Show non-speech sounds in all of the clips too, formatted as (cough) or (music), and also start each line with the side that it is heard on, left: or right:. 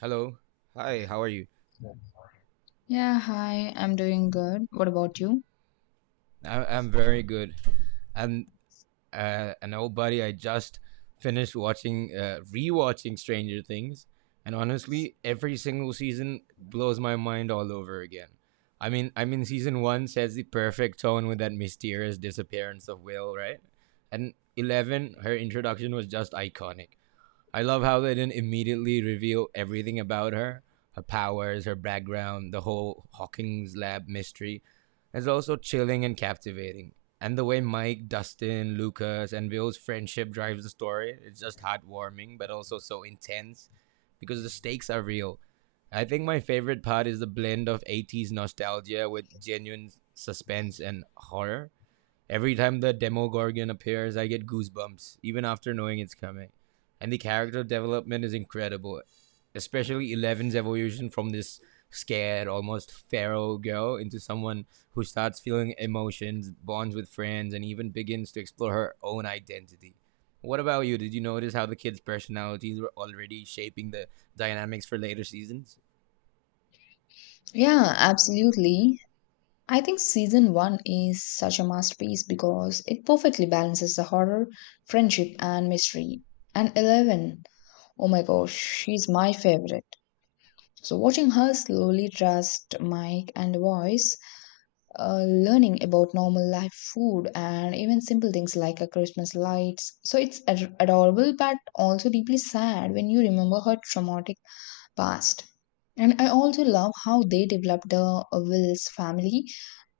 right: Hello. Hi. How are you?
left: Yeah, hi, I'm doing good. What about you?
right: I'm very good. And an old buddy, I just finished rewatching Stranger Things, and honestly, every single season blows my mind all over again. I mean, season one sets the perfect tone with that mysterious disappearance of Will, right? And eleven, her introduction was just iconic. I love how they didn't immediately reveal everything about her powers, her background, the whole Hawking's lab mystery. It's also chilling and captivating. And the way Mike, Dustin, Lucas, and Bill's friendship drives the story, it's just heartwarming, but also so intense because the stakes are real. I think my favorite part is the blend of 80s nostalgia with genuine suspense and horror. Every time the Demogorgon appears, I get goosebumps, even after knowing it's coming. And the character development is incredible, especially Eleven's evolution from this scared, almost feral girl into someone who starts feeling emotions, bonds with friends, and even begins to explore her own identity. What about you? Did you notice how the kids' personalities were already shaping the dynamics for later seasons?
left: Yeah, absolutely. I think season one is such a masterpiece because it perfectly balances the horror, friendship, and mystery. And 11, oh my gosh, she's my favorite. So, watching her slowly trust Mike and Voice, learning about normal life food and even simple things like a Christmas lights. So, it's adorable but also deeply sad when you remember her traumatic past. And I also love how they developed the Will's family.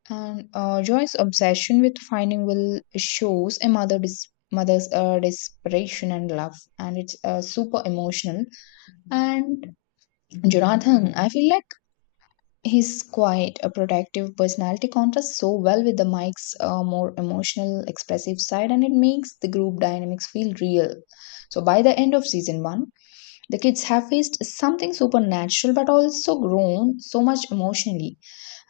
left: And Joy's obsession with finding Will shows a mother's desperation and love, and it's super emotional. And Jonathan, I feel like his quiet, a protective personality contrasts so well with the Mike's more emotional, expressive side, and it makes the group dynamics feel real. So by the end of season one, the kids have faced something supernatural but also grown so much emotionally.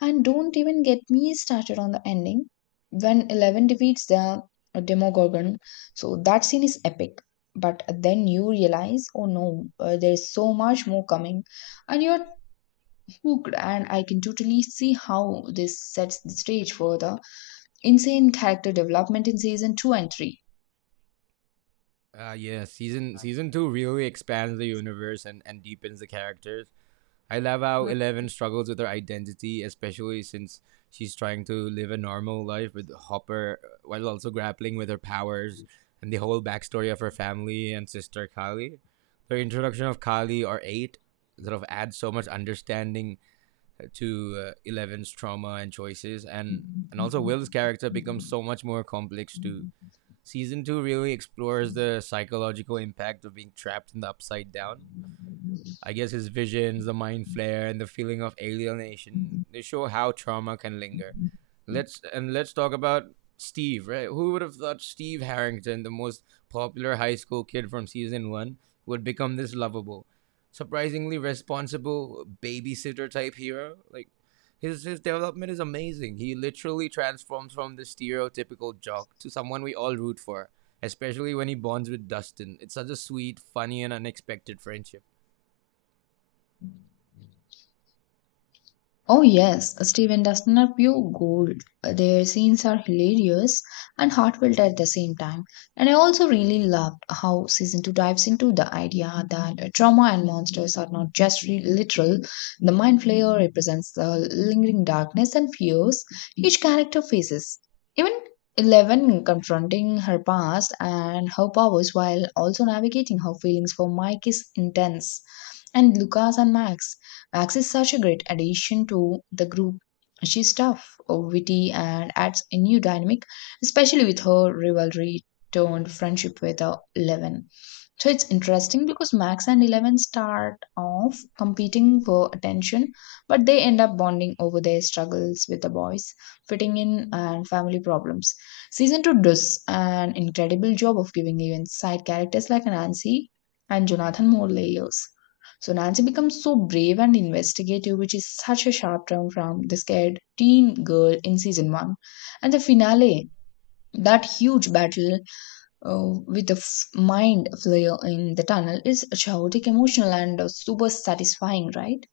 left: And don't even get me started on the ending when Eleven defeats the Demogorgon. So that scene is epic. But then you realize, oh no, there's so much more coming, and you're hooked. And I can totally see how this sets the stage for the insane character development in season 2 and 3.
right: Yeah, season two really expands the universe and deepens the characters. I love how Eleven struggles with her identity, especially since she's trying to live a normal life with Hopper while also grappling with her powers and the whole backstory of her family and sister Kali. The introduction of Kali or Eight sort of adds so much understanding to Eleven's trauma and choices, and also Will's character becomes so much more complex too. Season two really explores the psychological impact of being trapped in the upside down. I guess his visions, the mind flare, and the feeling of alienation. They show how trauma can linger. Let's talk about Steve, right? Who would have thought Steve Harrington, the most popular high school kid from season one, would become this lovable, surprisingly responsible babysitter type hero? Like his development is amazing. He literally transforms from the stereotypical jock to someone we all root for, especially when he bonds with Dustin. It's such a sweet, funny, and unexpected friendship.
left: Oh yes, Steven Dustin are pure gold. Their scenes are hilarious and heartfelt at the same time. And I also really loved how season 2 dives into the idea that trauma and monsters are not just literal. The mind flayer represents the lingering darkness and fears each character faces. Even Eleven confronting her past and her powers while also navigating her feelings for Mike is intense. And Lucas and Max, Max is such a great addition to the group. She's tough, witty, and adds a new dynamic, especially with her rivalry turned friendship with Eleven. So it's interesting because Max and Eleven start off competing for attention, but they end up bonding over their struggles with the boys, fitting in, and family problems. Season 2 does an incredible job of giving even side characters like Nancy and Jonathan more layers. So Nancy becomes so brave and investigative, which is such a sharp turn from the scared teen girl in season 1. And the finale, that huge battle with the mind flare in the tunnel is chaotic, emotional, and super satisfying, right?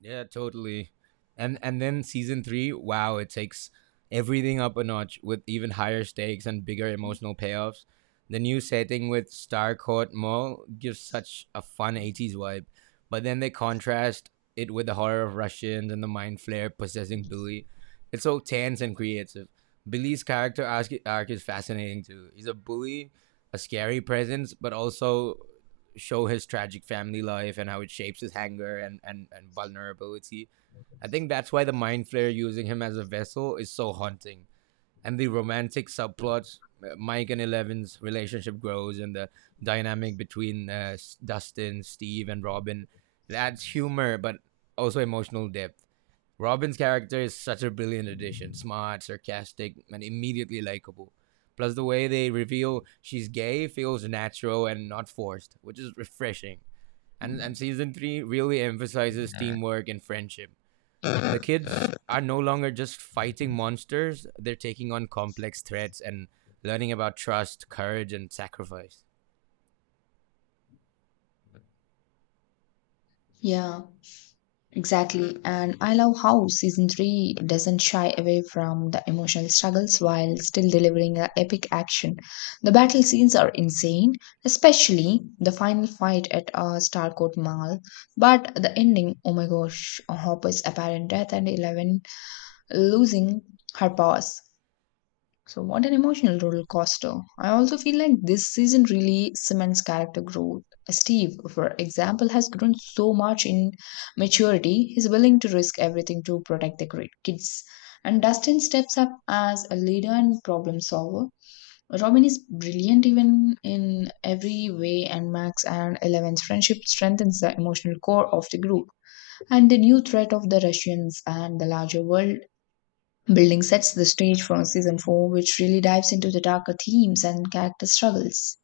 right: Yeah, totally. And then season three, wow, it takes everything up a notch with even higher stakes and bigger emotional payoffs. The new setting with Starcourt Mall gives such a fun 80s vibe, but then they contrast it with the horror of Russians and the mind flare possessing Billy. It's so tense and creative. Billy's character arc is fascinating too. He's a bully, a scary presence, but also show his tragic family life and how it shapes his anger and vulnerability. I think that's why the mind flare using him as a vessel is so haunting. And the romantic subplots. Mike and Eleven's relationship grows, and the dynamic between Dustin, Steve, and Robin. It adds humor, but also emotional depth. Robin's character is such a brilliant addition, smart, sarcastic, and immediately likable. Plus, the way they reveal she's gay feels natural and not forced, which is refreshing. And season three really emphasizes teamwork and friendship. The kids are no longer just fighting monsters, they're taking on complex threats and learning about trust, courage, and sacrifice.
left: Yeah, exactly. And I love how season three doesn't shy away from the emotional struggles while still delivering a epic action. The battle scenes are insane, especially the final fight at Starcourt Mall. But the ending, oh my gosh, Hopper's apparent death and Eleven losing her powers. So, what an emotional roller coaster. I also feel like this season really cements character growth. Steve, for example, has grown so much in maturity, he's willing to risk everything to protect the great kids. And Dustin steps up as a leader and problem solver. Robin is brilliant even in every way, and Max and Eleven's friendship strengthens the emotional core of the group. And the new threat of the Russians and the larger world Building sets the stage for season 4, which really dives into the darker themes and character struggles.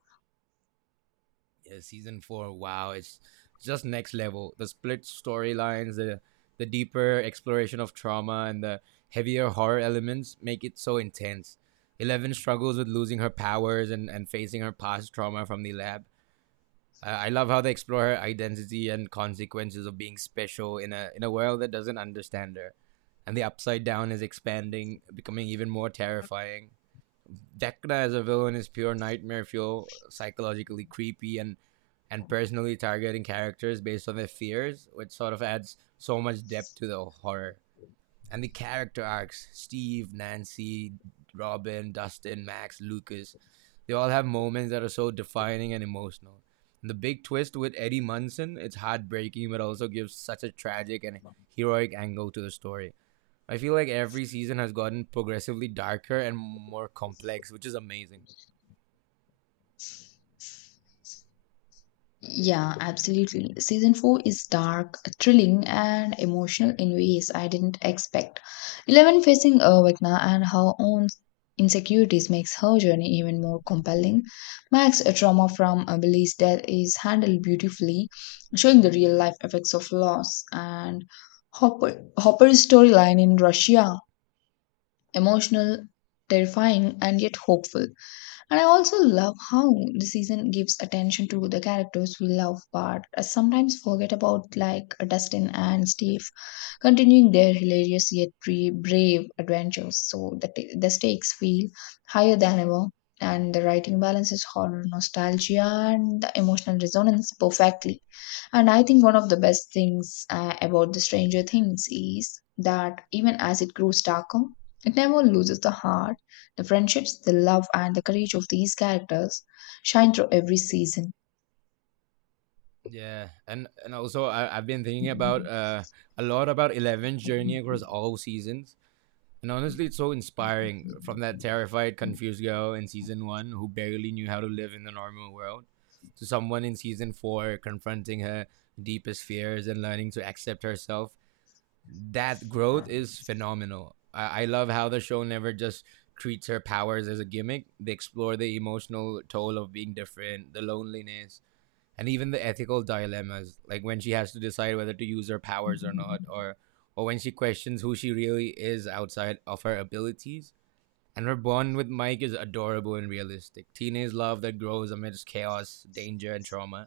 right: Yeah, season four, wow, it's just next level. The split storylines, the deeper exploration of trauma and the heavier horror elements make it so intense. Eleven struggles with losing her powers and facing her past trauma from the lab. I love how they explore her identity and consequences of being special in a world that doesn't understand her. And the upside down is expanding, becoming even more terrifying. Dekra as a villain is pure nightmare fuel, psychologically creepy and personally targeting characters based on their fears, which sort of adds so much depth to the horror and the character arcs: Steve, Nancy, Robin, Dustin, Max, Lucas. They all have moments that are so defining and emotional. And the big twist with Eddie Munson, it's heartbreaking but also gives such a tragic and heroic angle to the story. I feel like every season has gotten progressively darker and more complex, which is amazing.
left: Yeah, absolutely. Season 4 is dark, thrilling, and emotional in ways I didn't expect. Eleven facing Vecna and her own insecurities makes her journey even more compelling. Max's trauma from Billy's death is handled beautifully, showing the real life effects of loss and Hopper's storyline in Russia emotional, terrifying, and yet hopeful. And I also love how the season gives attention to the characters we love but sometimes forget about, like Dustin and Steve, continuing their hilarious yet brave adventures. So the stakes feel higher than ever, and the writing balances horror, nostalgia, and the emotional resonance perfectly. And I think one of the best things about the Stranger Things is that even as it grows darker, it never loses the heart, the friendships, the love, and the courage of these characters shine through every season.
right: Yeah, and also I've been thinking about a lot about Eleven's journey across all seasons. And honestly, it's so inspiring, from that terrified, confused girl in season one who barely knew how to live in the normal world to someone in season four confronting her deepest fears and learning to accept herself. That growth is phenomenal. I love how the show never just treats her powers as a gimmick, they explore the emotional toll of being different, the loneliness, and even the ethical dilemmas, like when she has to decide whether to use her powers or not, or when she questions who she really is outside of her abilities. And her bond with Mike is adorable and realistic. Teenage love that grows amidst chaos, danger, and trauma.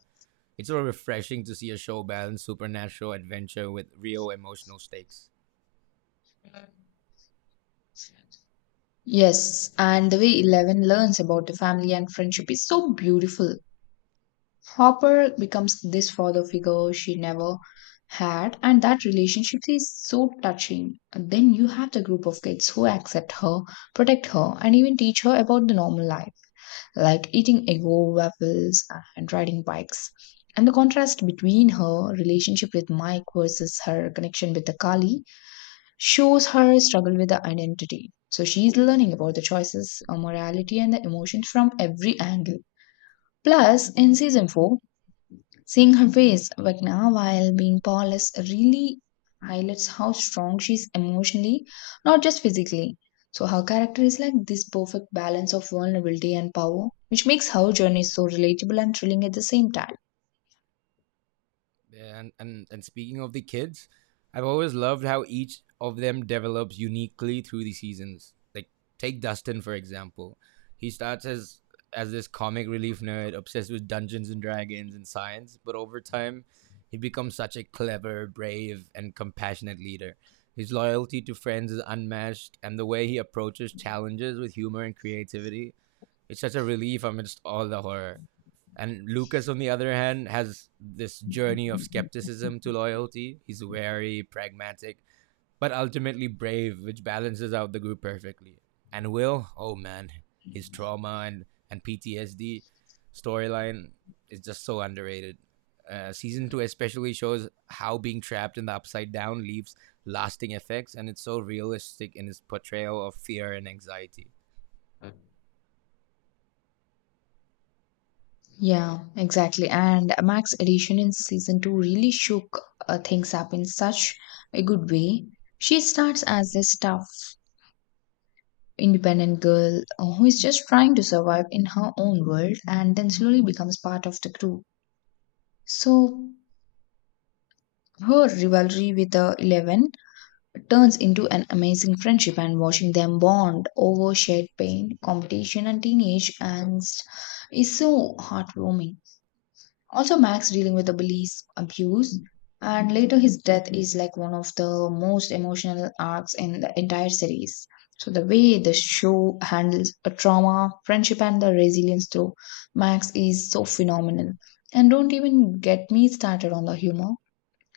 right: It's so refreshing to see a show balance supernatural adventure with real emotional stakes.
left: Yes, and the way Eleven learns about the family and friendship is so beautiful. Hopper becomes this father figure she never had, and that relationship is so touching. And then you have the group of kids who accept her, protect her, and even teach her about the normal life, like eating ego waffles and riding bikes. And the contrast between her relationship with Mike versus her connection with the Kali shows her struggle with the identity. So she's learning about the choices, morality, and the emotions from every angle. Plus, in season 4, seeing her face right now while being powerless really highlights how strong she is emotionally, not just physically. So her character is like this perfect balance of vulnerability and power, which makes her journey so relatable and thrilling at the same time.
right: And speaking of the kids, I've always loved how each of them develops uniquely through the seasons. Like take Dustin for example. He starts as this comic relief nerd obsessed with Dungeons and Dragons and science, but over time he becomes such a clever, brave, and compassionate leader. His loyalty to friends is unmatched, and the way he approaches challenges with humor and creativity, its such a relief amidst all the horror. And Lucas, on the other hand, has this journey of skepticism to loyalty. He's very pragmatic but ultimately brave, which balances out the group perfectly. And Will, oh man, his trauma and PTSD storyline is just so underrated. Season two especially shows how being trapped in the upside down leaves lasting effects, and it's so realistic in its portrayal of fear and anxiety.
left: Yeah, exactly. And Max edition in season two really shook things up in such a good way. She starts as this tough, independent girl who is just trying to survive in her own world and then slowly becomes part of the crew. So her rivalry with the Eleven turns into an amazing friendship and watching them bond over shared pain, competition, and teenage angst is so heartwarming. Also, Max dealing with the bully's abuse and later his death is like one of the most emotional arcs in the entire series. So, the way the show handles a trauma, friendship, and the resilience through Max is so phenomenal. And don't even get me started on the humor.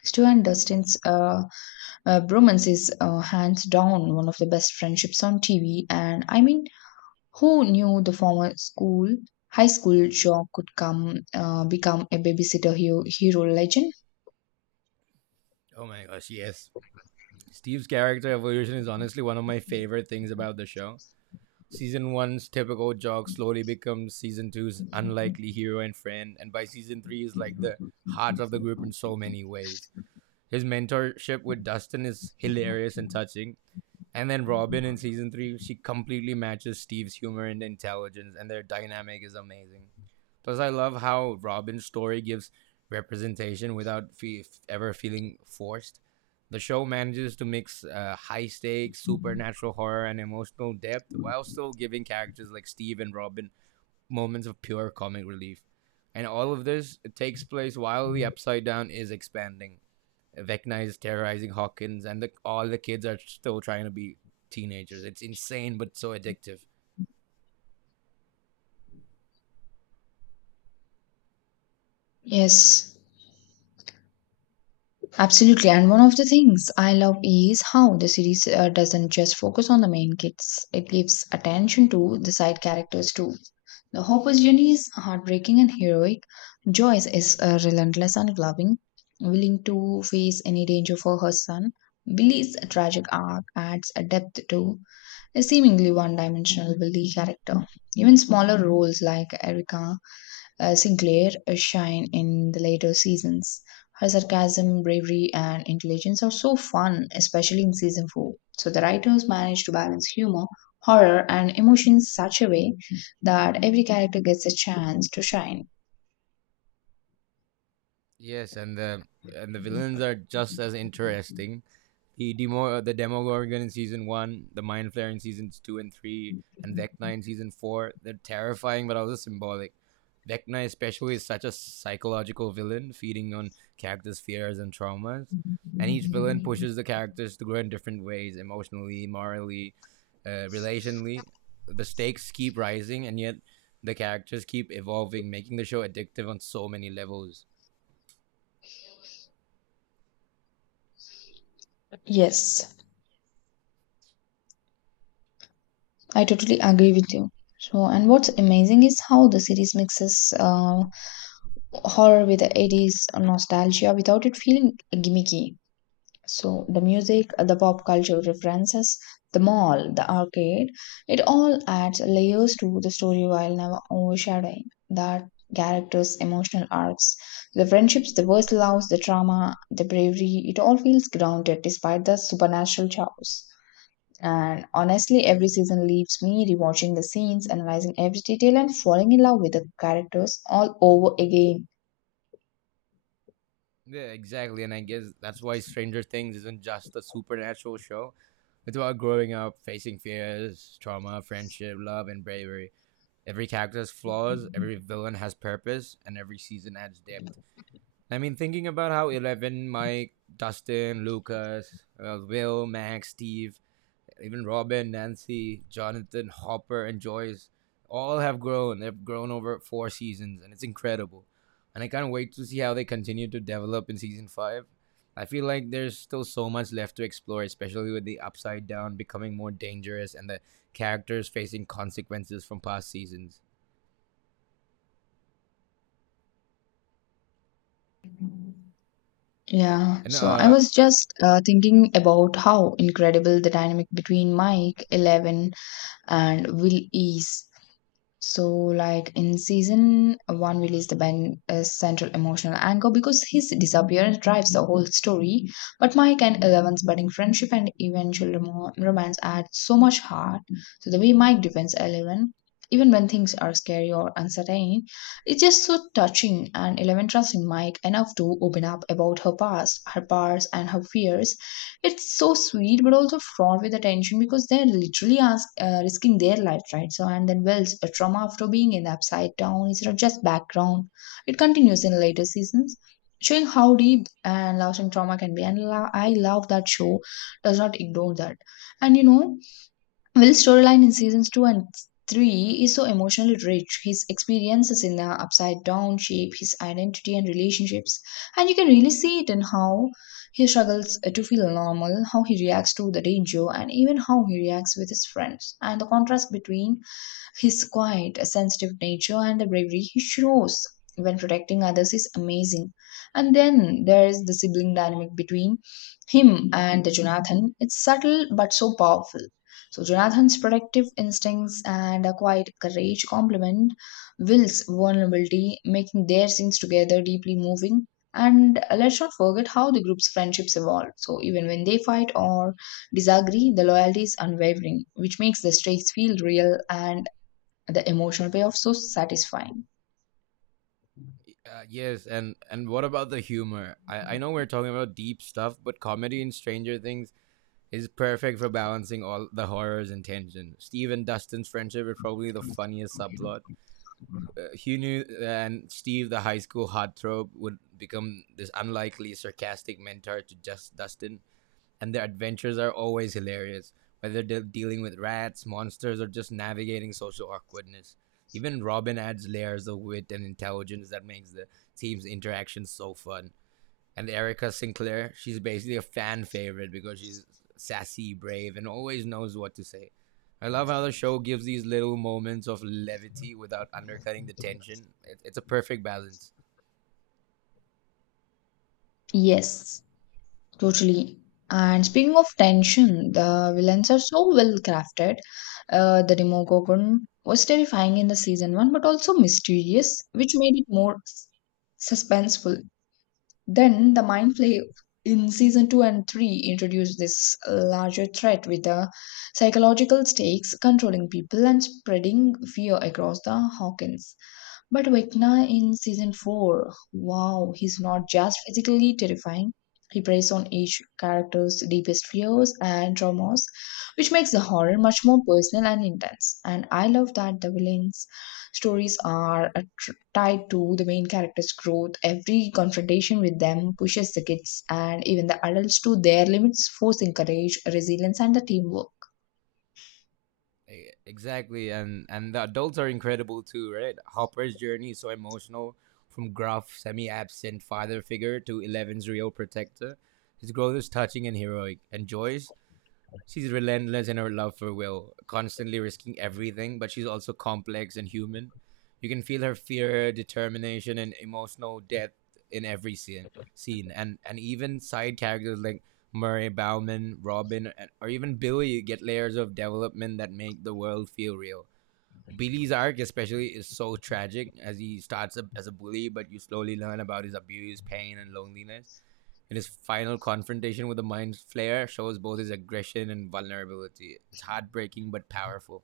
left: Stuart Dustin's bromance is hands down one of the best friendships on TV, and I mean, who knew the former school, high school jock could come become a babysitter hero, hero legend?
right: Oh my gosh, yes. Steve's character evolution is honestly one of my favorite things about the show. Season 1's typical jock slowly becomes Season two's unlikely hero and friend, and by Season 3 is like the heart of the group in so
left: (laughs)
right: many ways. His mentorship with Dustin is hilarious and touching. And then Robin in Season 3, she completely matches Steve's humor and intelligence, and their dynamic is amazing. Plus, I love how Robin's story gives representation without ever feeling forced. The show manages to mix high stakes, supernatural horror, and emotional depth while still giving characters like Steve and Robin moments of pure comic relief. And all of this takes place while the Upside Down is expanding. Vecna is terrorizing Hawkins, and all the kids are still trying to be teenagers. It's insane, but so addictive.
left: Yes. Absolutely. And one of the things I love is how the series doesn't just focus on the main kids, it gives attention to the side characters too. The Hopper's journey is heartbreaking and heroic. Joyce is relentless and loving, willing to face any danger for her son. Billy's tragic arc adds a depth to a seemingly one dimensional Billy character. Even smaller roles like Erica Sinclair shine in the later seasons. Her sarcasm, bravery, and intelligence are so fun, especially in season 4. So the writers managed to balance humor, horror, and emotions such a way that every character gets a chance to shine.
right: Yes, and the villains are just as interesting. The Demogorgon in season one, the Mind Flayer in seasons two and three, and Vecna in season four. They're terrifying, but also symbolic. Vecna especially is such a psychological villain, feeding on characters' fears and traumas. And each villain pushes the characters to grow in different ways, emotionally, morally, relationally. The stakes keep rising, and yet the characters keep evolving, making the show addictive on so many levels.
left: Yes, I totally agree with you. So, and what's amazing is how the series mixes horror with the 80s nostalgia without it feeling gimmicky. So the music, the pop culture references, the mall, the arcade, it all adds layers to the story while never overshadowing that characters' emotional arcs, the friendships, the worst loves, the trauma, the bravery. It all feels grounded despite the supernatural chaos. And honestly, every season leaves me rewatching the scenes, analyzing every detail, and falling in love with the characters all over again.
right: Yeah, exactly. And I guess that's why Stranger Things isn't just a supernatural show. It's about growing up, facing fears, trauma, friendship, love, and bravery. Every character has flaws, every villain has purpose, and every season adds depth. I mean, thinking about how Eleven, Mike, Dustin, Lucas, Will, Max, Steve, even Robin, Nancy, Jonathan, Hopper, and Joyce all have grown. They've grown over four seasons, and it's incredible. And I can't wait to see how they continue to develop in season five. I feel like there's still so much left to explore, especially with the upside down becoming more dangerous and the characters facing consequences from past seasons.
left: Yeah,
right: And
left: so I was just thinking about how incredible the dynamic between Mike, Eleven, and Will is. So, like in season one release, the Ben is central emotional anchor because his disappearance drives the whole story. But Mike and Eleven's budding friendship and eventual romance add so much heart. So, the way Mike defends Eleven, even when things are scary or uncertain, it's just so touching. And Eleven trusts in Mike enough to open up about her past, her bars, and her fears, it's so sweet, but also fraught with attention because they're literally risking their life, right? So, and then Wells, a trauma after being in the upside down instead of just background. It continues in later seasons, showing how deep and lasting trauma can be. And I love that show does not ignore that. And you know, Will's storyline in seasons 2 and 3 is so emotionally rich. His experiences in the upside down shape his identity and relationships, and you can really see it in how he struggles to feel normal, how he reacts to the danger, and even how he reacts with his friends. And the contrast between his quiet, sensitive nature and the bravery he shows when protecting others is amazing. And then there is the sibling dynamic between him and the Jonathan. It's subtle but so powerful, so Jonathan's protective instincts and a quiet courage complement Will's vulnerability, making their scenes together deeply moving. And let's not forget how the group's friendships evolve. So even when they fight or disagree, the loyalty is unwavering, which makes the stakes feel real and the emotional payoff so satisfying.
right: Yes, and what about the humor? I know we're talking about deep stuff, but comedy in Stranger Things is perfect for balancing all the horrors and tension. Steve and Dustin's friendship is probably the funniest subplot. Hugh knew and Steve, the high school heartthrob, would become this unlikely, sarcastic mentor to just Dustin, and their adventures are always hilarious, whether they're dealing with rats, monsters, or just navigating social awkwardness. Even Robin adds layers of wit and intelligence that makes the team's interactions so fun. And Erica Sinclair, she's basically a fan favorite because she's sassy, brave, and always knows what to say. I love how the show gives these little moments of levity without undercutting the tension. It's a perfect balance.
left: Yes. Totally. And speaking of tension, the villains are so well crafted. The Demogorgon was terrifying in the season one, but also mysterious, which made it more suspenseful. Then the mind play in season two and three introduced this larger threat with the psychological stakes controlling people and spreading fear across the Hawkins. But Vecna in season 4, wow, he's not just physically terrifying. He preys on each character's deepest fears and traumas, which makes the horror much more personal and intense. And I love that the villains' stories are tied to the main character's growth. Every confrontation with them pushes the kids and even the adults to their limits, forcing courage, resilience, and the teamwork.
right: Exactly, and the adults are incredible too, right? Hopper's journey is so emotional, from gruff, semi-absent father figure to Eleven's real protector. His growth is touching and heroic, and Joyce, she's relentless in her love for Will, constantly risking everything, but she's also complex and human. You can feel her fear, determination, and emotional depth in every scene. And even side characters like Murray Bauman, Robin, or even Billy get layers of development that make the world feel real. Billy's arc, especially, is so tragic as he starts as a bully, but you slowly learn about his abuse, pain, and loneliness in his final confrontation with the mind flayer, shows both his aggression and vulnerability. It's heartbreaking but powerful.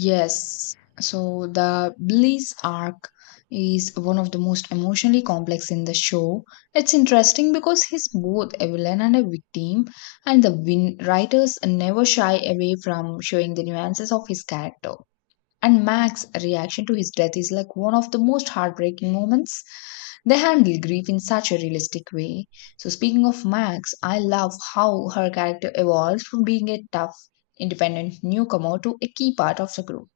left: Yes. So the Bliss arc is one of the most emotionally complex in the show. It's interesting because he's both a villain and a victim, and the writers never shy away from showing the nuances of his character. And Mac's reaction to his death is like one of the most heartbreaking moments. They handle grief in such a realistic way. So, speaking of Max, I love how her character evolves from being a tough, independent newcomer to a key part of the group.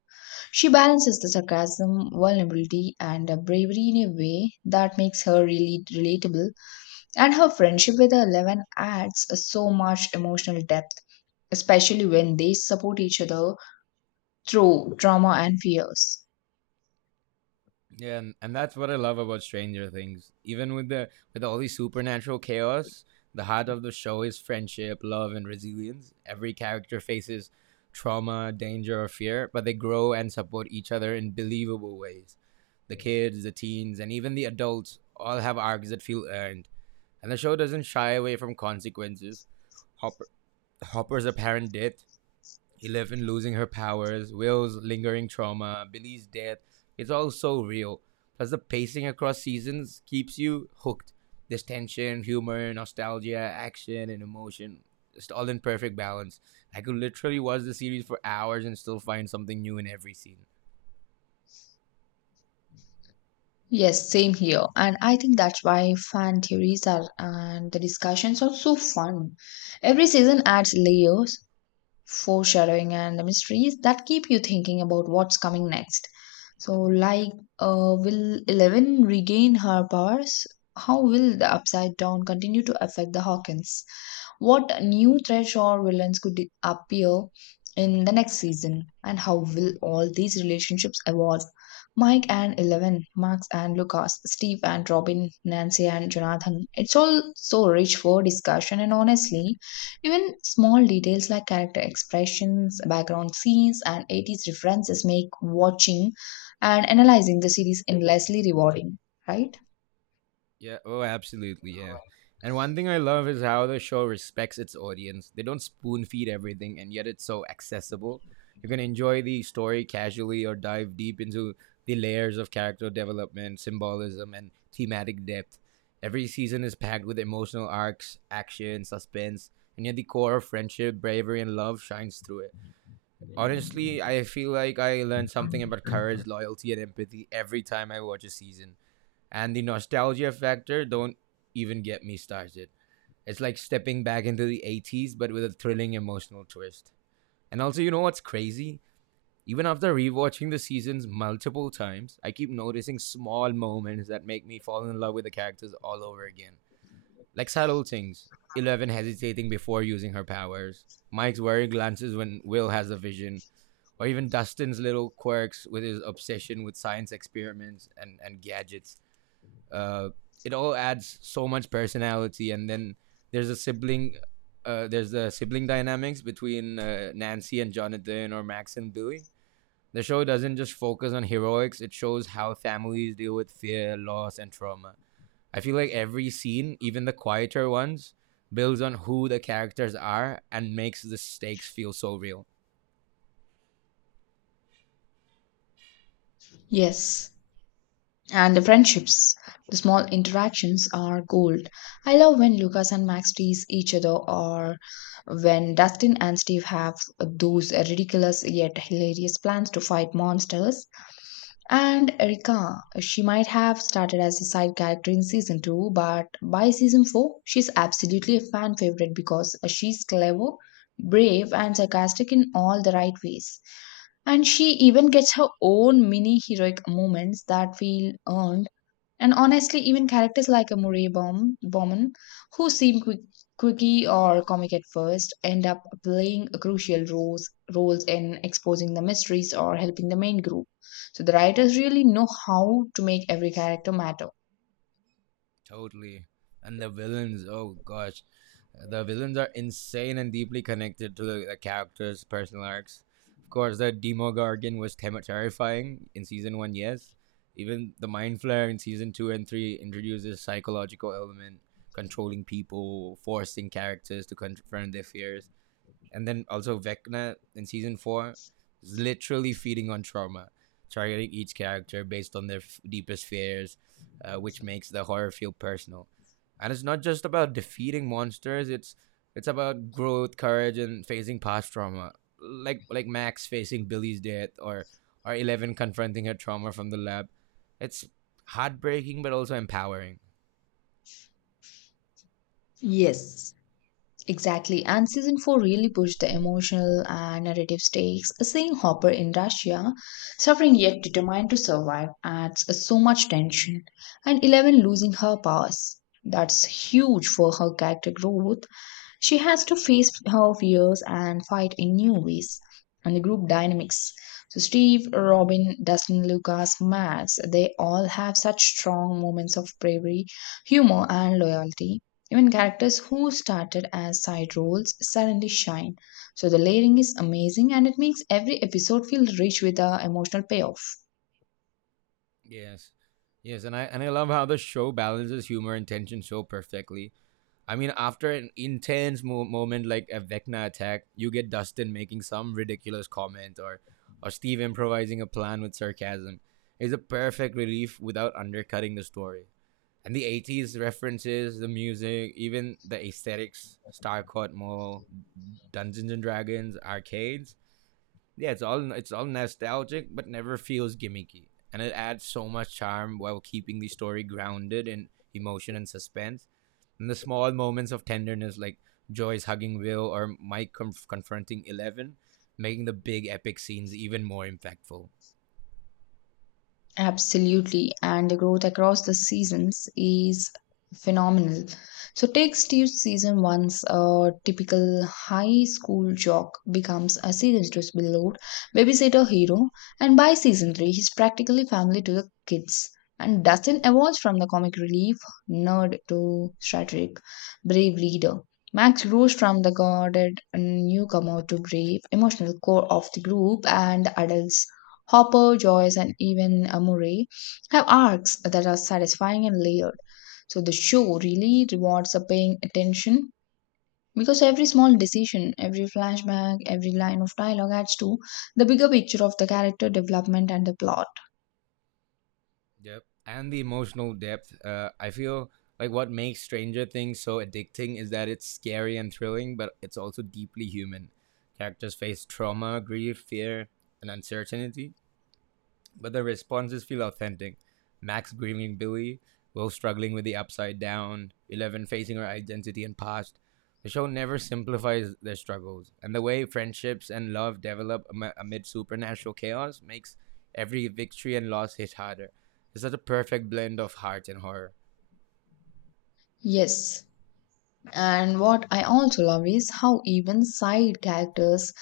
left: She balances the sarcasm, vulnerability, and bravery in a way that makes her really relatable, and her friendship with Eleven adds so much emotional depth, especially when they support each other through trauma and fears.
right: Yeah, and that's what I love about Stranger Things. Even with the with all the supernatural chaos, the heart of the show is friendship, love, and resilience. Every character faces trauma, danger, or fear, but they grow and support each other in believable ways. The kids, the teens, and even the adults all have arcs that feel earned. And the show doesn't shy away from consequences. Hopper, Hopper's apparent death, Eleven losing her powers, Will's lingering trauma, Billy's death. It's all so real. Plus, the pacing across seasons keeps you hooked. There's tension, humor, nostalgia, action, and emotion. It's all in perfect balance. I could literally watch the series for hours and still find something new in every scene.
left: Yes, same here. And I think that's why fan theories are and the discussions are so fun. Every season adds layers foreshadowing and mysteries that keep you thinking about what's coming next. So, like, will Eleven regain her powers? How will the Upside Down continue to affect the Hawkins? What new threats or villains could appear in the next season? And how will all these relationships evolve? Mike and Eleven, Max and Lucas, Steve and Robin, Nancy and Jonathan. It's all so rich for discussion, and honestly, even small details like character expressions, background scenes, and 80s references make watching and analyzing the series endlessly rewarding, right?
right: Yeah, oh, absolutely. Yeah. And one thing I love is how the show respects its audience. They don't spoon feed everything, and yet it's so accessible. You can enjoy the story casually or dive deep into the layers of character development, symbolism, and thematic depth. Every season is packed with emotional arcs, action, suspense, and yet the core of friendship, bravery, and love shines through it. Honestly, I feel like I learned something about courage, loyalty, and empathy every time I watch a season and the nostalgia factor don't even get me started. It's like stepping back into the 80s but with a thrilling emotional twist. And also, you know what's crazy? Even after rewatching the seasons multiple times, I keep noticing small moments that make me fall in love with the characters all over again. Like subtle things Eleven hesitating before using her powers, Mike's wary glances when Will has a vision, or even Dustin's little quirks with his obsession with science experiments and gadgets uh, it all adds so much personality. And then there's a sibling, there's the sibling dynamics between Nancy and Jonathan or Max and Billy. The show doesn't just focus on heroics; it shows how families deal with fear, loss, and trauma. I feel like every scene, even the quieter ones, builds on who the characters are and makes the stakes feel so real.
left: Yes. And the friendships, the small interactions are gold. I love when Lucas and Max tease each other, or when Dustin and Steve have those ridiculous yet hilarious plans to fight monsters. And Erika, she might have started as a side character in season 2, but by season 4, she's absolutely a fan favorite because she's clever, brave, and sarcastic in all the right ways. And she even gets her own mini heroic moments that feel earned. And honestly, even characters like a Bauman, who seem quirky or comic at first, end up playing roles in exposing the mysteries or helping the main group. So the writers really know how to make every character matter.
right: Totally. And the villains, oh gosh. The villains are insane and deeply connected to the characters' personal arcs. Of course, the Demogorgon was terrifying in season one, yes. Even the Mind Flayer in season two and three introduces psychological element, controlling people, forcing characters to confront their fears. And then also Vecna in season four is literally feeding on trauma, targeting each character based on their deepest fears, which makes the horror feel personal. And it's not just about defeating monsters; it's about growth, courage, and facing past trauma, like Max facing Billy's death, or Eleven confronting her trauma from the lab. It's heartbreaking, but also empowering.
left: Yes, exactly, and season 4 really pushed the emotional and narrative stakes. Seeing Hopper in Russia, suffering yet determined to survive, adds so much tension. And Eleven losing her powers. That's huge for her character growth. She has to face her fears and fight in new ways. And the group dynamics. So, Steve, Robin, Dustin, Lucas, Max, they all have such strong moments of bravery, humor, and loyalty. Even characters who started as side roles suddenly shine. So the layering is amazing and it makes every episode feel rich with a emotional payoff.
right: Yes, yes, and I love how the show balances humor and tension so perfectly. I mean, after an intense moment like a Vecna attack, you get Dustin making some ridiculous comment or Steve improvising a plan with sarcasm. It's a perfect relief without undercutting the story. And the 80s references, the music, even the aesthetics, Starcourt Mall, Dungeons and Dragons, arcades. Yeah, it's all nostalgic but never feels gimmicky. And it adds so much charm while keeping the story grounded in emotion and suspense and the small moments of tenderness, like Joyce hugging Will or Mike confronting Eleven, making the big epic scenes even more impactful.
left: Absolutely. And the growth across the seasons is phenomenal. So take Steve's season once a typical high school jock becomes a serious disbelieved babysitter hero, and by season three, he's practically family to the kids. And Dustin evolves from the comic relief nerd to strategic, brave leader. Max grows from the guarded newcomer to brave, emotional core of the group and adults. Hopper, Joyce, and even Murray have arcs that are satisfying and layered. So the show really rewards the paying attention because every small decision, every flashback, every line of dialogue adds to the bigger picture of the character development and the plot.
right: Yep. And the emotional depth. I feel like what makes Stranger Things so addicting is that it's scary and thrilling, but it's also deeply human. Characters face trauma, grief, fear, and uncertainty, but the responses feel authentic. Max grieving Billy, Will struggling with the upside down, Eleven facing her identity and past. The show never simplifies their struggles, and the way friendships and love develop amid supernatural chaos makes every victory and loss hit harder. It's such a perfect blend of heart and horror.
left: Yes. And what I also love is how even side characters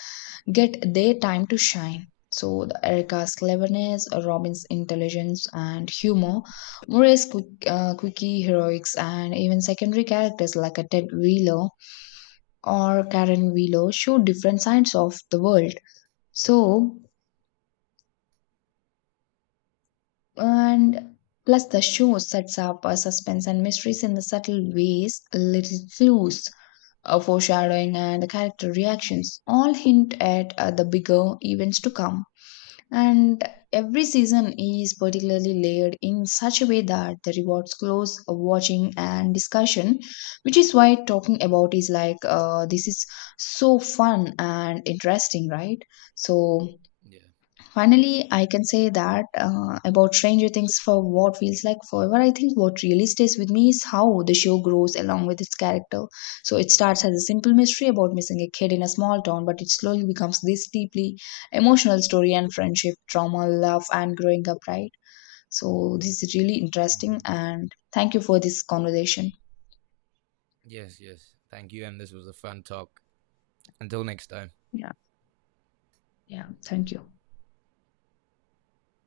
left: get their time to shine. So the Erica's cleverness, Robin's intelligence and humor, Murray's quirky heroics, and even secondary characters like a Ted Wheeler or Karen Wheeler show different sides of the world. So and Plus the show sets up a suspense and mysteries in the subtle ways, little clues, foreshadowing, and the character reactions all hint at the bigger events to come. And every season is particularly layered in such a way that the rewards close watching and discussion, which is why talking about is this is so fun and interesting, right? So
right: Yeah.
left: finally, I can say that about Stranger Things for what feels like forever. I think what really stays with me is how the show grows along with its character. So it starts as a simple mystery about missing a kid in a small town, but it slowly becomes this deeply emotional story and friendship, trauma, love, and growing up, right? So this is really interesting,
right: Mm-hmm.
left: and thank you for this conversation.
right: Yes, yes. Thank you, and this was a fun talk. Until next time.
left: Yeah, yeah. Thank you.